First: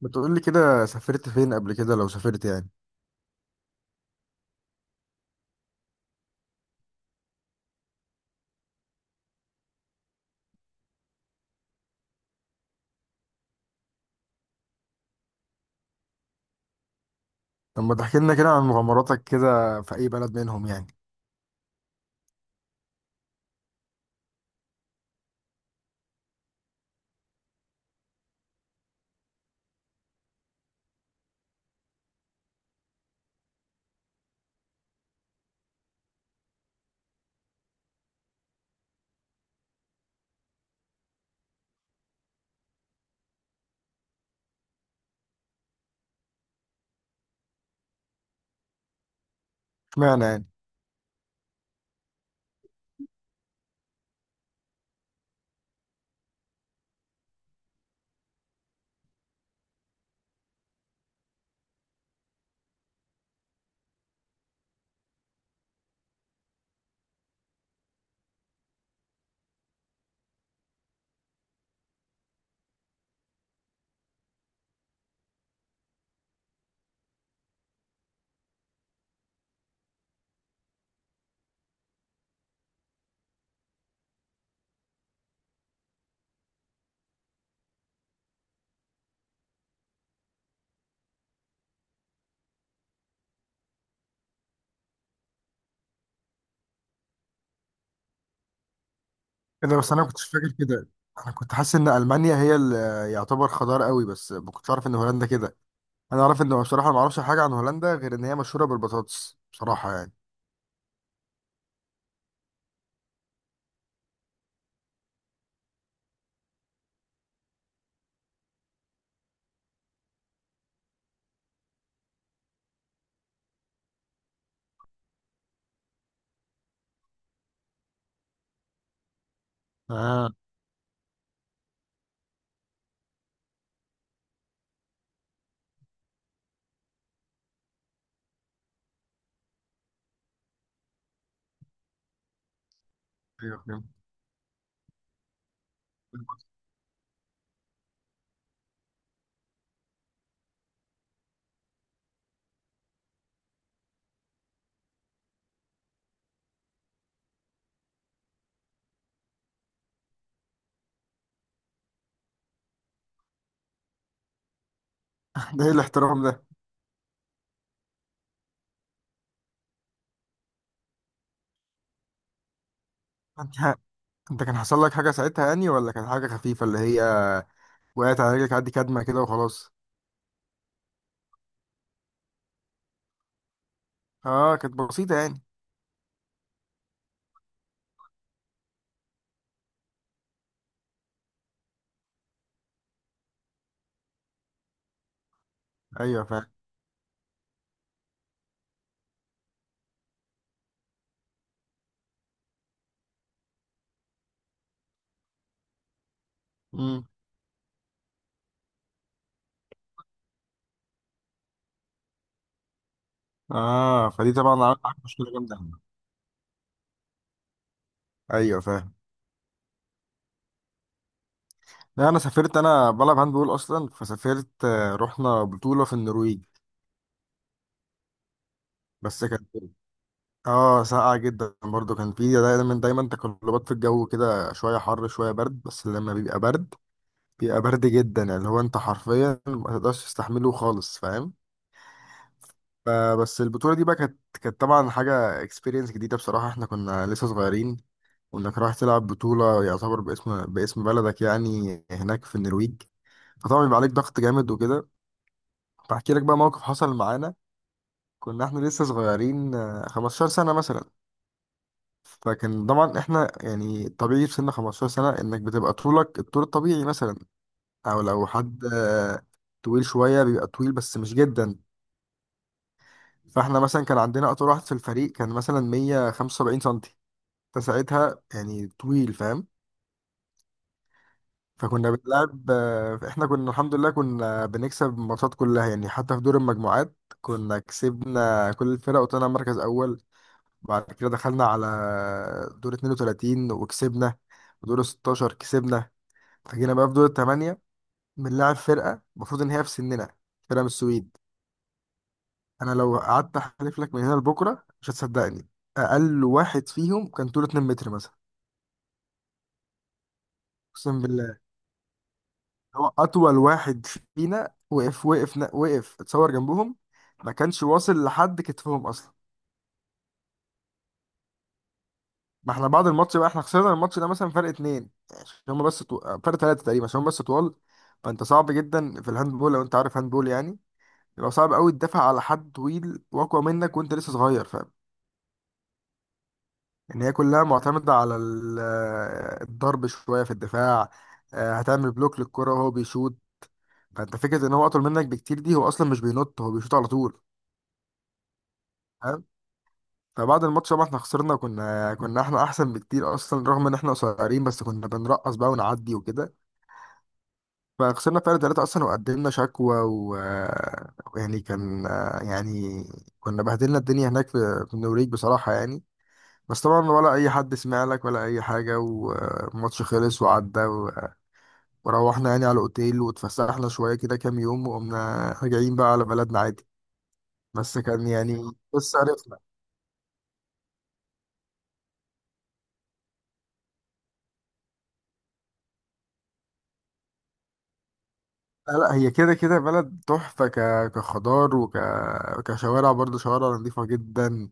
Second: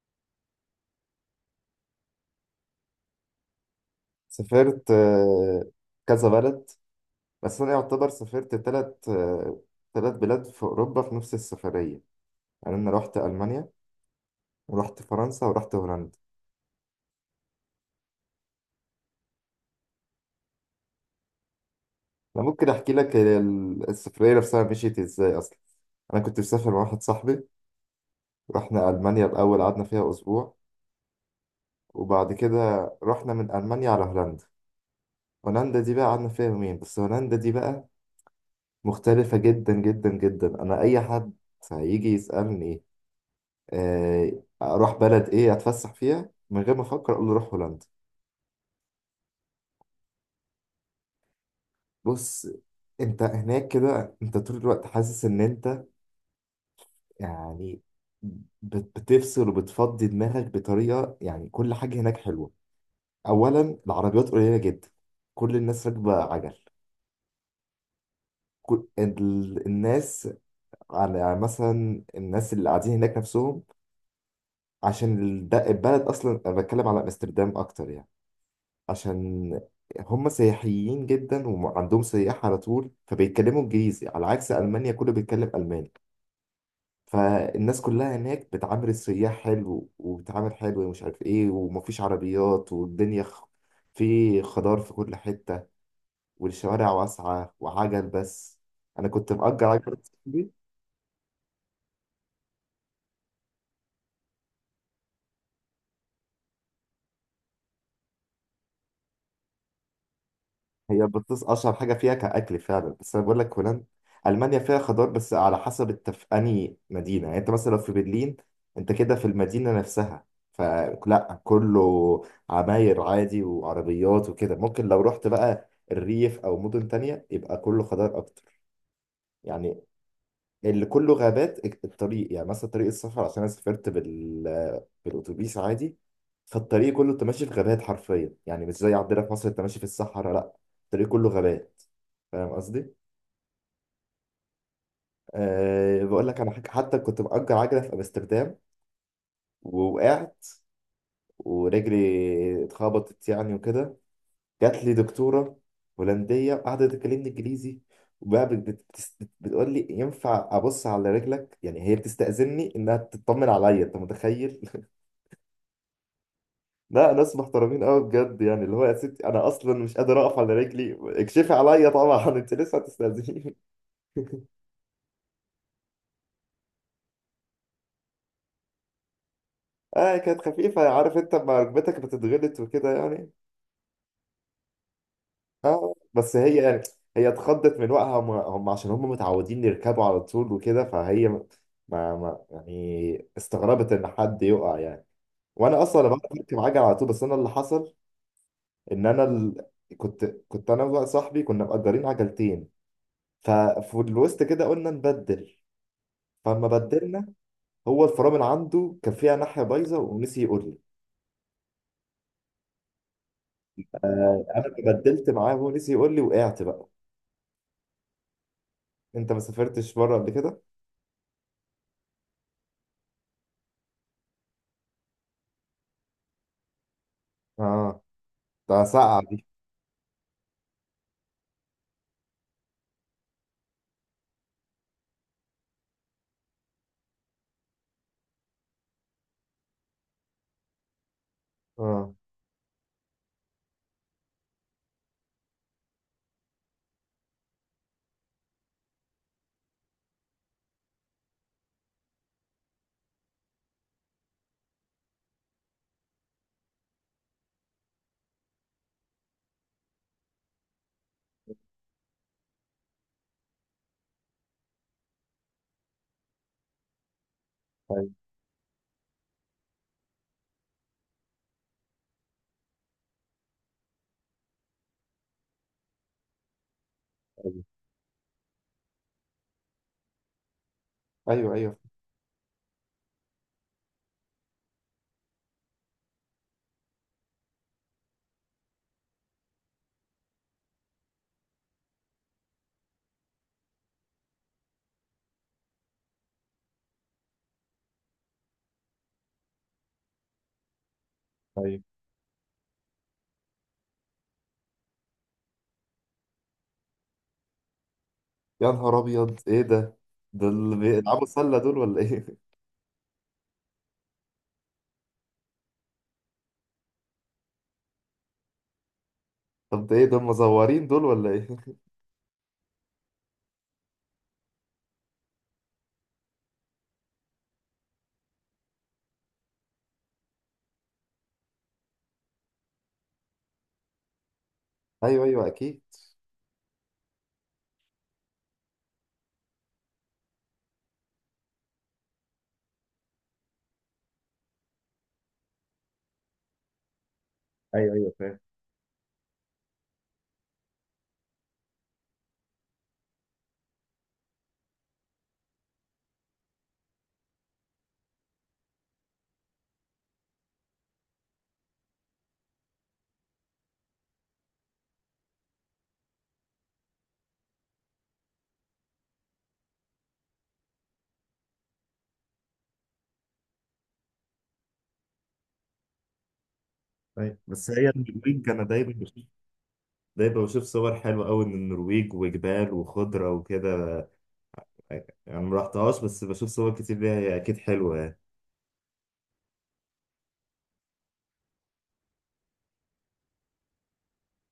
بتقول لي كده سافرت فين قبل كده لو سافرت يعني؟ سافرت كذا بلد. بس أنا يعتبر سافرت تلت بلاد في أوروبا في نفس السفرية. يعني أنا رحت ألمانيا ورحت فرنسا ورحت هولندا. طب ما تحكي لنا كده عن مغامراتك كده في اي بلد منهم يعني. أنا ممكن أحكي لك هي السفرية نفسها مشيت إزاي أصلا. أنا كنت مسافر مع واحد صاحبي، رحنا ألمانيا الأول، قعدنا فيها أسبوع، وبعد كده رحنا من ألمانيا على هولندا. هولندا دي بقى قعدنا فيها يومين بس. هولندا دي بقى مختلفة جدا جدا جدا. أنا أي حد هيجي يسألني آه، اروح بلد ايه اتفسح فيها، من غير ما افكر اقول له روح هولندا. اشمعنى يعني؟ بص، انت هناك كده انت طول الوقت حاسس ان انت يعني بتفصل وبتفضي دماغك بطريقه، يعني كل حاجه هناك حلوه. اولا العربيات قليله جدا، كل الناس راكبه عجل، كل الناس على، يعني مثلا الناس اللي قاعدين هناك نفسهم، عشان البلد اصلا، انا بتكلم على امستردام اكتر يعني، عشان هم سياحيين جدا وعندهم سياح على طول، فبيتكلموا انجليزي على عكس المانيا كله بيتكلم الماني. فالناس كلها هناك بتعامل السياح حلو وبتعامل حلو ومش عارف ايه، ومفيش عربيات والدنيا في خضار في كل حتة، والشوارع واسعة وعجل بس. انا كنت مأجر كده بس عجل. انا والله كنتش فاكر كده. انا كنت حاسس ان المانيا هي اللي يعتبر خضار قوي، بس ما كنتش عارف ان هولندا كده. انا عارف ان، بصراحه، ما اعرفش حاجه عن هولندا غير ان هي مشهوره بالبطاطس بصراحه يعني. هي بطز اشهر حاجه فيها كاكل فعلا، بس انا بقول لك هولندا. المانيا فيها خضار بس على حسب انت في انهي مدينه، يعني انت مثلا لو في برلين انت كده في المدينه نفسها، فلا، كله عماير عادي وعربيات وكده. ممكن لو رحت بقى الريف او مدن تانية يبقى كله خضار اكتر يعني، اه، اللي كله غابات. الطريق يعني مثلا طريق السفر، عشان انا سافرت بالاتوبيس عادي، فالطريق كله انت ماشي في غابات حرفيا، يعني مش زي عندنا في مصر انت ماشي في الصحراء، لا، الطريق كله غابات. فاهم قصدي؟ ايوه فهمت. أه بقول لك انا حاجة، حتى كنت مأجر عجلة في امستردام، ووقعت ورجلي اتخبطت يعني وكده. جات لي دكتورة هولندية قعدت تكلمني انجليزي، وبقى بتقول لي ينفع ابص على رجلك، يعني هي بتستأذني انها تطمن عليا، انت متخيل؟ ده ايه الاحترام ده؟ لا ناس محترمين قوي بجد، يعني اللي هو يا ستي انا اصلا مش قادر اقف على رجلي، اكشفي عليا طبعا، انت لسه انت، هتستاذيني. انت كان حصل لك حاجه ساعتها يعني، ولا كانت حاجه خفيفه اللي هي وقعت على رجلك عادي، كدمه كده وخلاص؟ اه كانت خفيفه، عارف انت لما ركبتك بتتغلط وكده يعني. اه كانت بسيطه يعني. اه بس هي يعني، هي اتخضت من وقعها هم، عشان هم متعودين يركبوا على طول وكده، فهي ما يعني استغربت ان حد يقع يعني. وانا اصلا بعرف ايوه اركب عجل على طول، بس انا اللي حصل ان كنت انا وصاحبي كنا مأجرين عجلتين، ففي الوسط كده قلنا نبدل، فلما فاهم. بدلنا هو الفرامل عنده كان فيها ناحية بايظة ونسي يقول لي. اه، فدي آه، أنا طبعا عملت لما معاك بدلت مشكله معاه جامده هو أوي. نسي يقول لي، وقعت بقى. ايوه فاهم. أنت ما سافرتش بره قبل كده؟ لا، انا سافرت، انا بلعب هاند بول اصلا، فسافرت رحنا بطوله في النرويج. آه، ده ساقعة بس دي. كانت، اه، ساقعه جدا برضو، كان في دايما تقلبات في الجو كده، شويه حر شويه برد، بس لما بيبقى برد بيبقى برد جدا، يعني اللي هو انت حرفيا ما تقدرش تستحمله خالص، فاهم؟ آه. ف- بس البطوله دي بقى كانت طبعا حاجه اكسبيرينس جديده بصراحه، احنا كنا لسه صغيرين. وانك رايح تلعب بطولة يعتبر باسم بلدك يعني هناك في النرويج، فطبعا بيبقى عليك ضغط جامد وكده. فاحكي لك بقى موقف حصل معانا. كنا احنا لسه صغيرين، 15 سنة مثلا. فكان طبعا احنا يعني طبيعي في سن 15 سنة انك بتبقى طولك الطول الطبيعي مثلا، او أيوه. لو حد، طويل شوية بيبقى طويل بس مش جدا. فاحنا مثلا كان عندنا اطول واحد في الفريق كان مثلا 175 سنتي، أيوه. فساعتها يعني طويل، فاهم؟ أيوه. أيوه. فكنا بنلعب، احنا كنا الحمد لله كنا بنكسب الماتشات كلها يعني، حتى في دور المجموعات كنا كسبنا كل الفرق وطلعنا مركز اول. بعد كده دخلنا على دور 32 وكسبنا، ودور 16 كسبنا، فجينا بقى في دور الثمانية بنلعب فرقة المفروض ان هي في سننا، فرقة من السويد. أيوه. انا لو قعدت احلف لك من هنا لبكرة مش هتصدقني، اقل واحد فيهم كان طوله 2 متر مثلا. يا نهار أبيض، إيه ده؟ دول اقسم بيلعبوا بالله. سلة دول ولا إيه؟ هو اطول واحد فينا وقف اتصور جنبهم، ما كانش واصل لحد كتفهم اصلا. طب ده إيه، دول مزورين دول ولا إيه؟ ما احنا بعد الماتش بقى، احنا خسرنا الماتش ده مثلا فرق اتنين عشان هم بس فرق تلاتة تقريبا عشان هم بس طوال. فانت صعب جدا في الهاند بول، لو انت عارف هاند بول يعني، يبقى صعب قوي تدافع على حد طويل واقوى منك وانت لسه صغير، فاهم؟ أيوه أيوه أكيد. ان هي كلها معتمدة على الضرب شوية في الدفاع، هتعمل بلوك للكرة وهو بيشوط. فانت فكرة ان هو اطول منك بكتير دي، هو اصلا مش بينط، هو بيشوط على طول. ايوه ايوه فاهم. فبعد الماتش طبعا احنا خسرنا، كنا احنا احسن بكتير اصلا رغم ان احنا قصيرين، بس كنا بنرقص بقى ونعدي وكده. فخسرنا فرق ثلاثة اصلا، وقدمنا شكوى و يعني كان يعني كنا بهدلنا الدنيا هناك في النوريج بصراحة يعني، بس طبعا ولا اي حد سمع لك ولا اي حاجة، والماتش خلص وعدى وروحنا يعني على الاوتيل واتفسحنا شوية كده كام يوم، وقمنا راجعين بقى على بلدنا عادي. ايوه، بس بس هي كان النرويج يعني انا دايما بس بشوف، عرفنا دايما بشوف صور حلوه قوي من النرويج وجبال وخضره وكده، يعني ما رحتهاش بس بشوف صور كتير ليها، هي اكيد حلوه يعني. لا لا، هي كده كده بلد تحفة، كخضار، كشوارع برضه، شوارع نظيفة جدا.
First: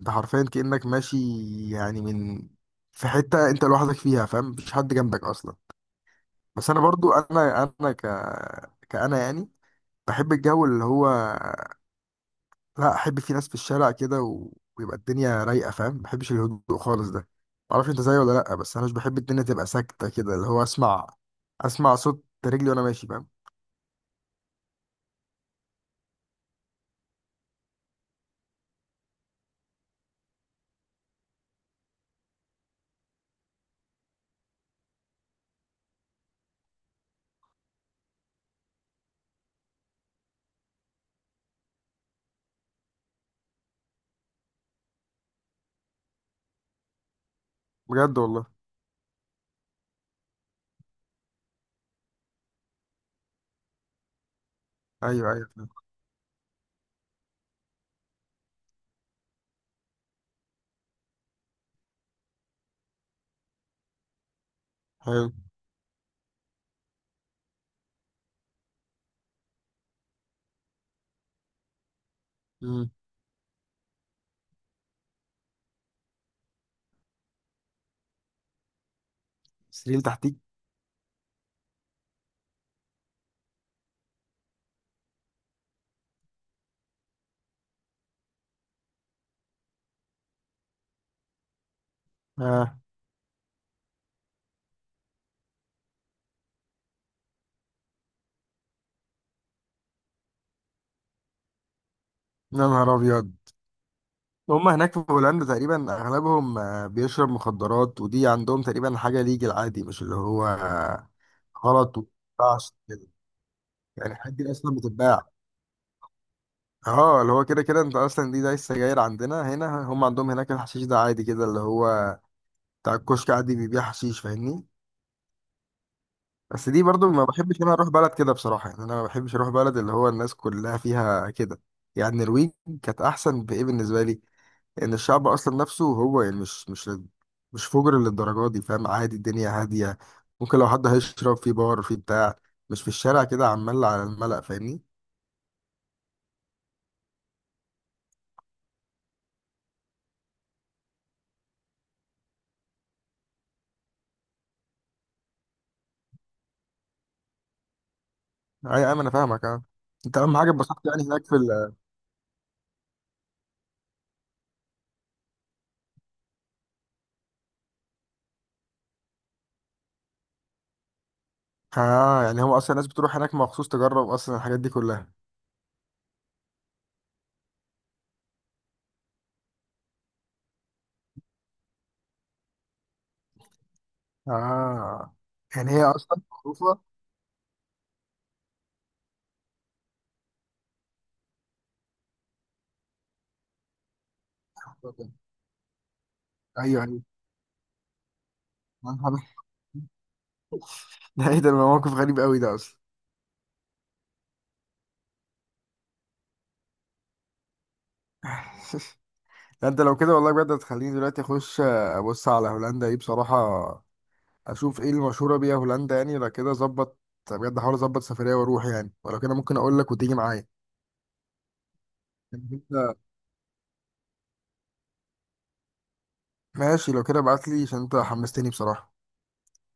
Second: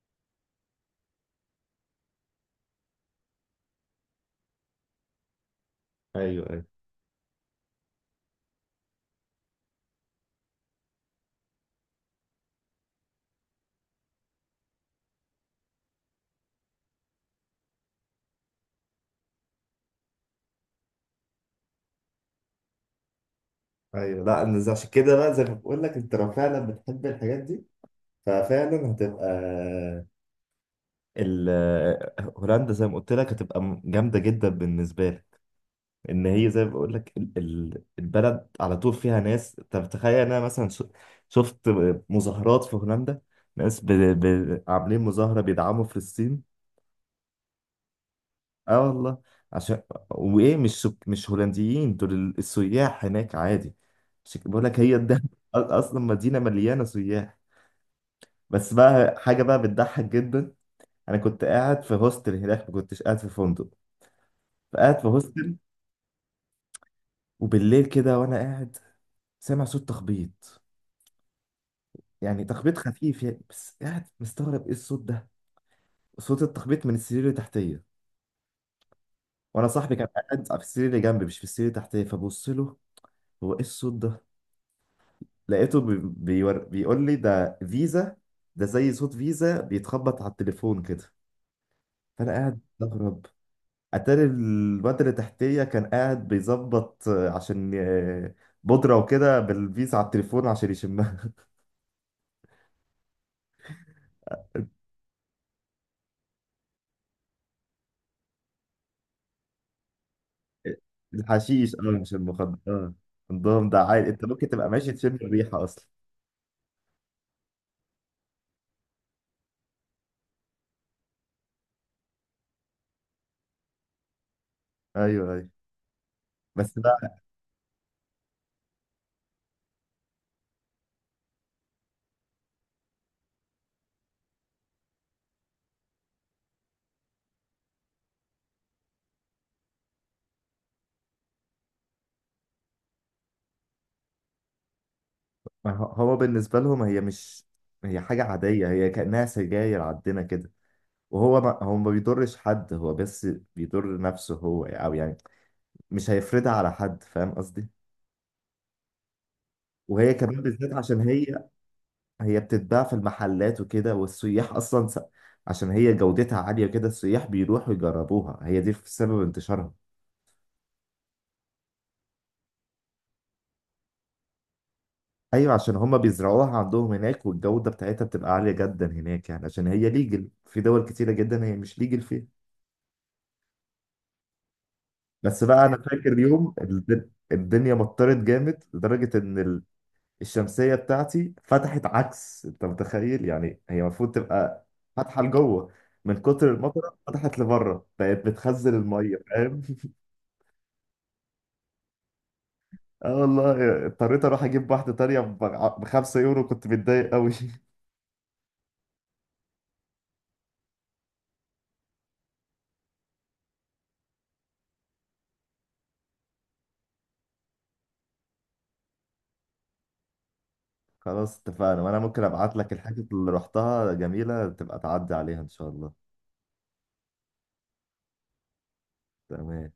انت حرفيا كأنك ماشي، يعني من في حتة انت لوحدك فيها، فاهم؟ مفيش حد جنبك اصلا. ايوه ايوه. بس انا برضو، انا انا ك كأنا يعني بحب الجو اللي هو، لا، احب فيه ناس في الشارع كده و... ويبقى الدنيا رايقة، فاهم؟ ما بحبش الهدوء خالص ده، معرفش انت زيي ولا لا، بس انا مش بحب الدنيا تبقى ساكتة كده، اللي هو اسمع صوت رجلي وانا ماشي، فاهم؟ ايوه، لا أنا عشان كده بقى زي ما بقول لك، انت لو فعلا بتحب الحاجات دي ففعلا هتبقى ال هولندا زي ما قلت لك هتبقى جامده جدا بالنسبه لك. ان هي زي ما بقول لك البلد على طول فيها ناس. طب تخيل، انا مثلا شفت مظاهرات في هولندا، ناس عاملين مظاهره بيدعموا فلسطين. بجد والله؟ اه والله. عشان وايه، مش مش هولنديين، دول السياح هناك عادي. عشان كده بقول لك هي الدهب. ايوه ايوه فاهم. اصلا مدينه مليانه سياح. بس بقى حاجه بقى بتضحك جدا، انا كنت قاعد في هوستل هناك، ما كنتش قاعد في فندق، فقاعد في حلو. هوستل وبالليل كده، وانا قاعد سامع صوت تخبيط، يعني تخبيط مم. خفيف يعني، بس قاعد مستغرب ايه الصوت ده. صوت التخبيط من السرير اللي تحتيه، وانا صاحبي مصريين كان تحتيك. قاعد في السرير اللي جنبي مش في السرير اللي تحتيه، فبص له، هو ايه الصوت ده؟ لقيته بيقول لي ده فيزا، ده زي صوت فيزا بيتخبط على التليفون كده. فانا قاعد آه. استغرب. اتاري الواد اللي تحتيه كان قاعد بيظبط، عشان بودرة وكده بالفيزا على التليفون عشان يشمها. يا نهار ابيض، هم هناك في هولندا تقريبا اغلبهم، بيشرب مخدرات، ودي عندهم تقريبا حاجه ليجل عادي، مش اللي هو الحشيش اه، غلط وما مش المخدر ينفعش اه. كده. عندهم ده عادي، يعني انت الحاجات ممكن دي تبقى اصلا ماشي تشم بتتباع؟ الريحة اصلا. اه، اللي هو كده كده انت اصلا دي زي السجاير عندنا هنا، هم عندهم هناك الحشيش ده عادي كده، اللي هو بتاع الكشك عادي بيبيع حشيش، فاهمني؟ ايوه ايوه. بس بس دي برضو بقى، ما بحبش إن انا اروح بلد كده بصراحه يعني، انا ما بحبش اروح بلد اللي هو الناس كلها فيها كده. يعني النرويج كانت احسن بايه بالنسبه لي، يعني الشعب اصلا نفسه هو يعني مش مش فجر للدرجه دي، فاهم؟ عادي، الدنيا هاديه. ممكن لو حد هيشرب في بار، في بتاع، مش في الشارع كده عمال على الملأ، فاهمني؟ ما هو هو بالنسبة لهم هي مش، هي حاجة عادية، هي كأنها سجاير عندنا كده. وهو ما هو ما بيضرش حد، هو بس بيضر نفسه هو، او يعني مش هيفرضها على حد، فاهم قصدي. اي ايوه انا فاهمك اه. وهي انت اهم كمان حاجه بالذات اتبسطت عشان يعني هناك في هي، ال، هي بتتباع في المحلات وكده، والسياح اصلا عشان هي جودتها عالية كده، السياح بيروحوا يجربوها، هي دي في سبب انتشارها. اه. يعني هو اصلا الناس بتروح هناك مخصوص تجرب اصلا الحاجات دي كلها. ايوه، عشان هما بيزرعوها عندهم هناك، والجودة بتاعتها بتبقى عالية جدا هناك يعني، عشان هي ليجل في دول كتيرة جدا، هي مش ليجل فيها. اه، بس بقى يعني انا هي فاكر اصلا يوم معروفه. الدنيا مطرت جامد لدرجة ان الشمسية بتاعتي فتحت عكس، انت متخيل؟ يعني هي المفروض تبقى فاتحة لجوه، من كتر ايوه المطرة ايوه. فتحت لبره بقت بتخزن يا نهار المية، أبيض. فاهم؟ ده ايه ده، موقف غريب قوي ده اصلا. اه والله اضطريت اروح اجيب واحدة تانية ب 5 يورو، كنت متضايق قوي. ده انت لو كده والله بجد هتخليني دلوقتي اخش، ابص على هولندا دي بصراحه، اشوف ايه المشهوره بيها هولندا يعني. لو كده ظبط بجد، احاول اظبط سفريه واروح يعني، ولو كده ممكن اقول لك وتيجي معايا. خلاص اتفقنا، وانا ممكن يعني ابعت لك انت الحاجات اللي رحتها جميلة تبقى تعدي عليها ان شاء الله. ماشي، لو كده ابعت لي، عشان انت حمستني بصراحه. تمام.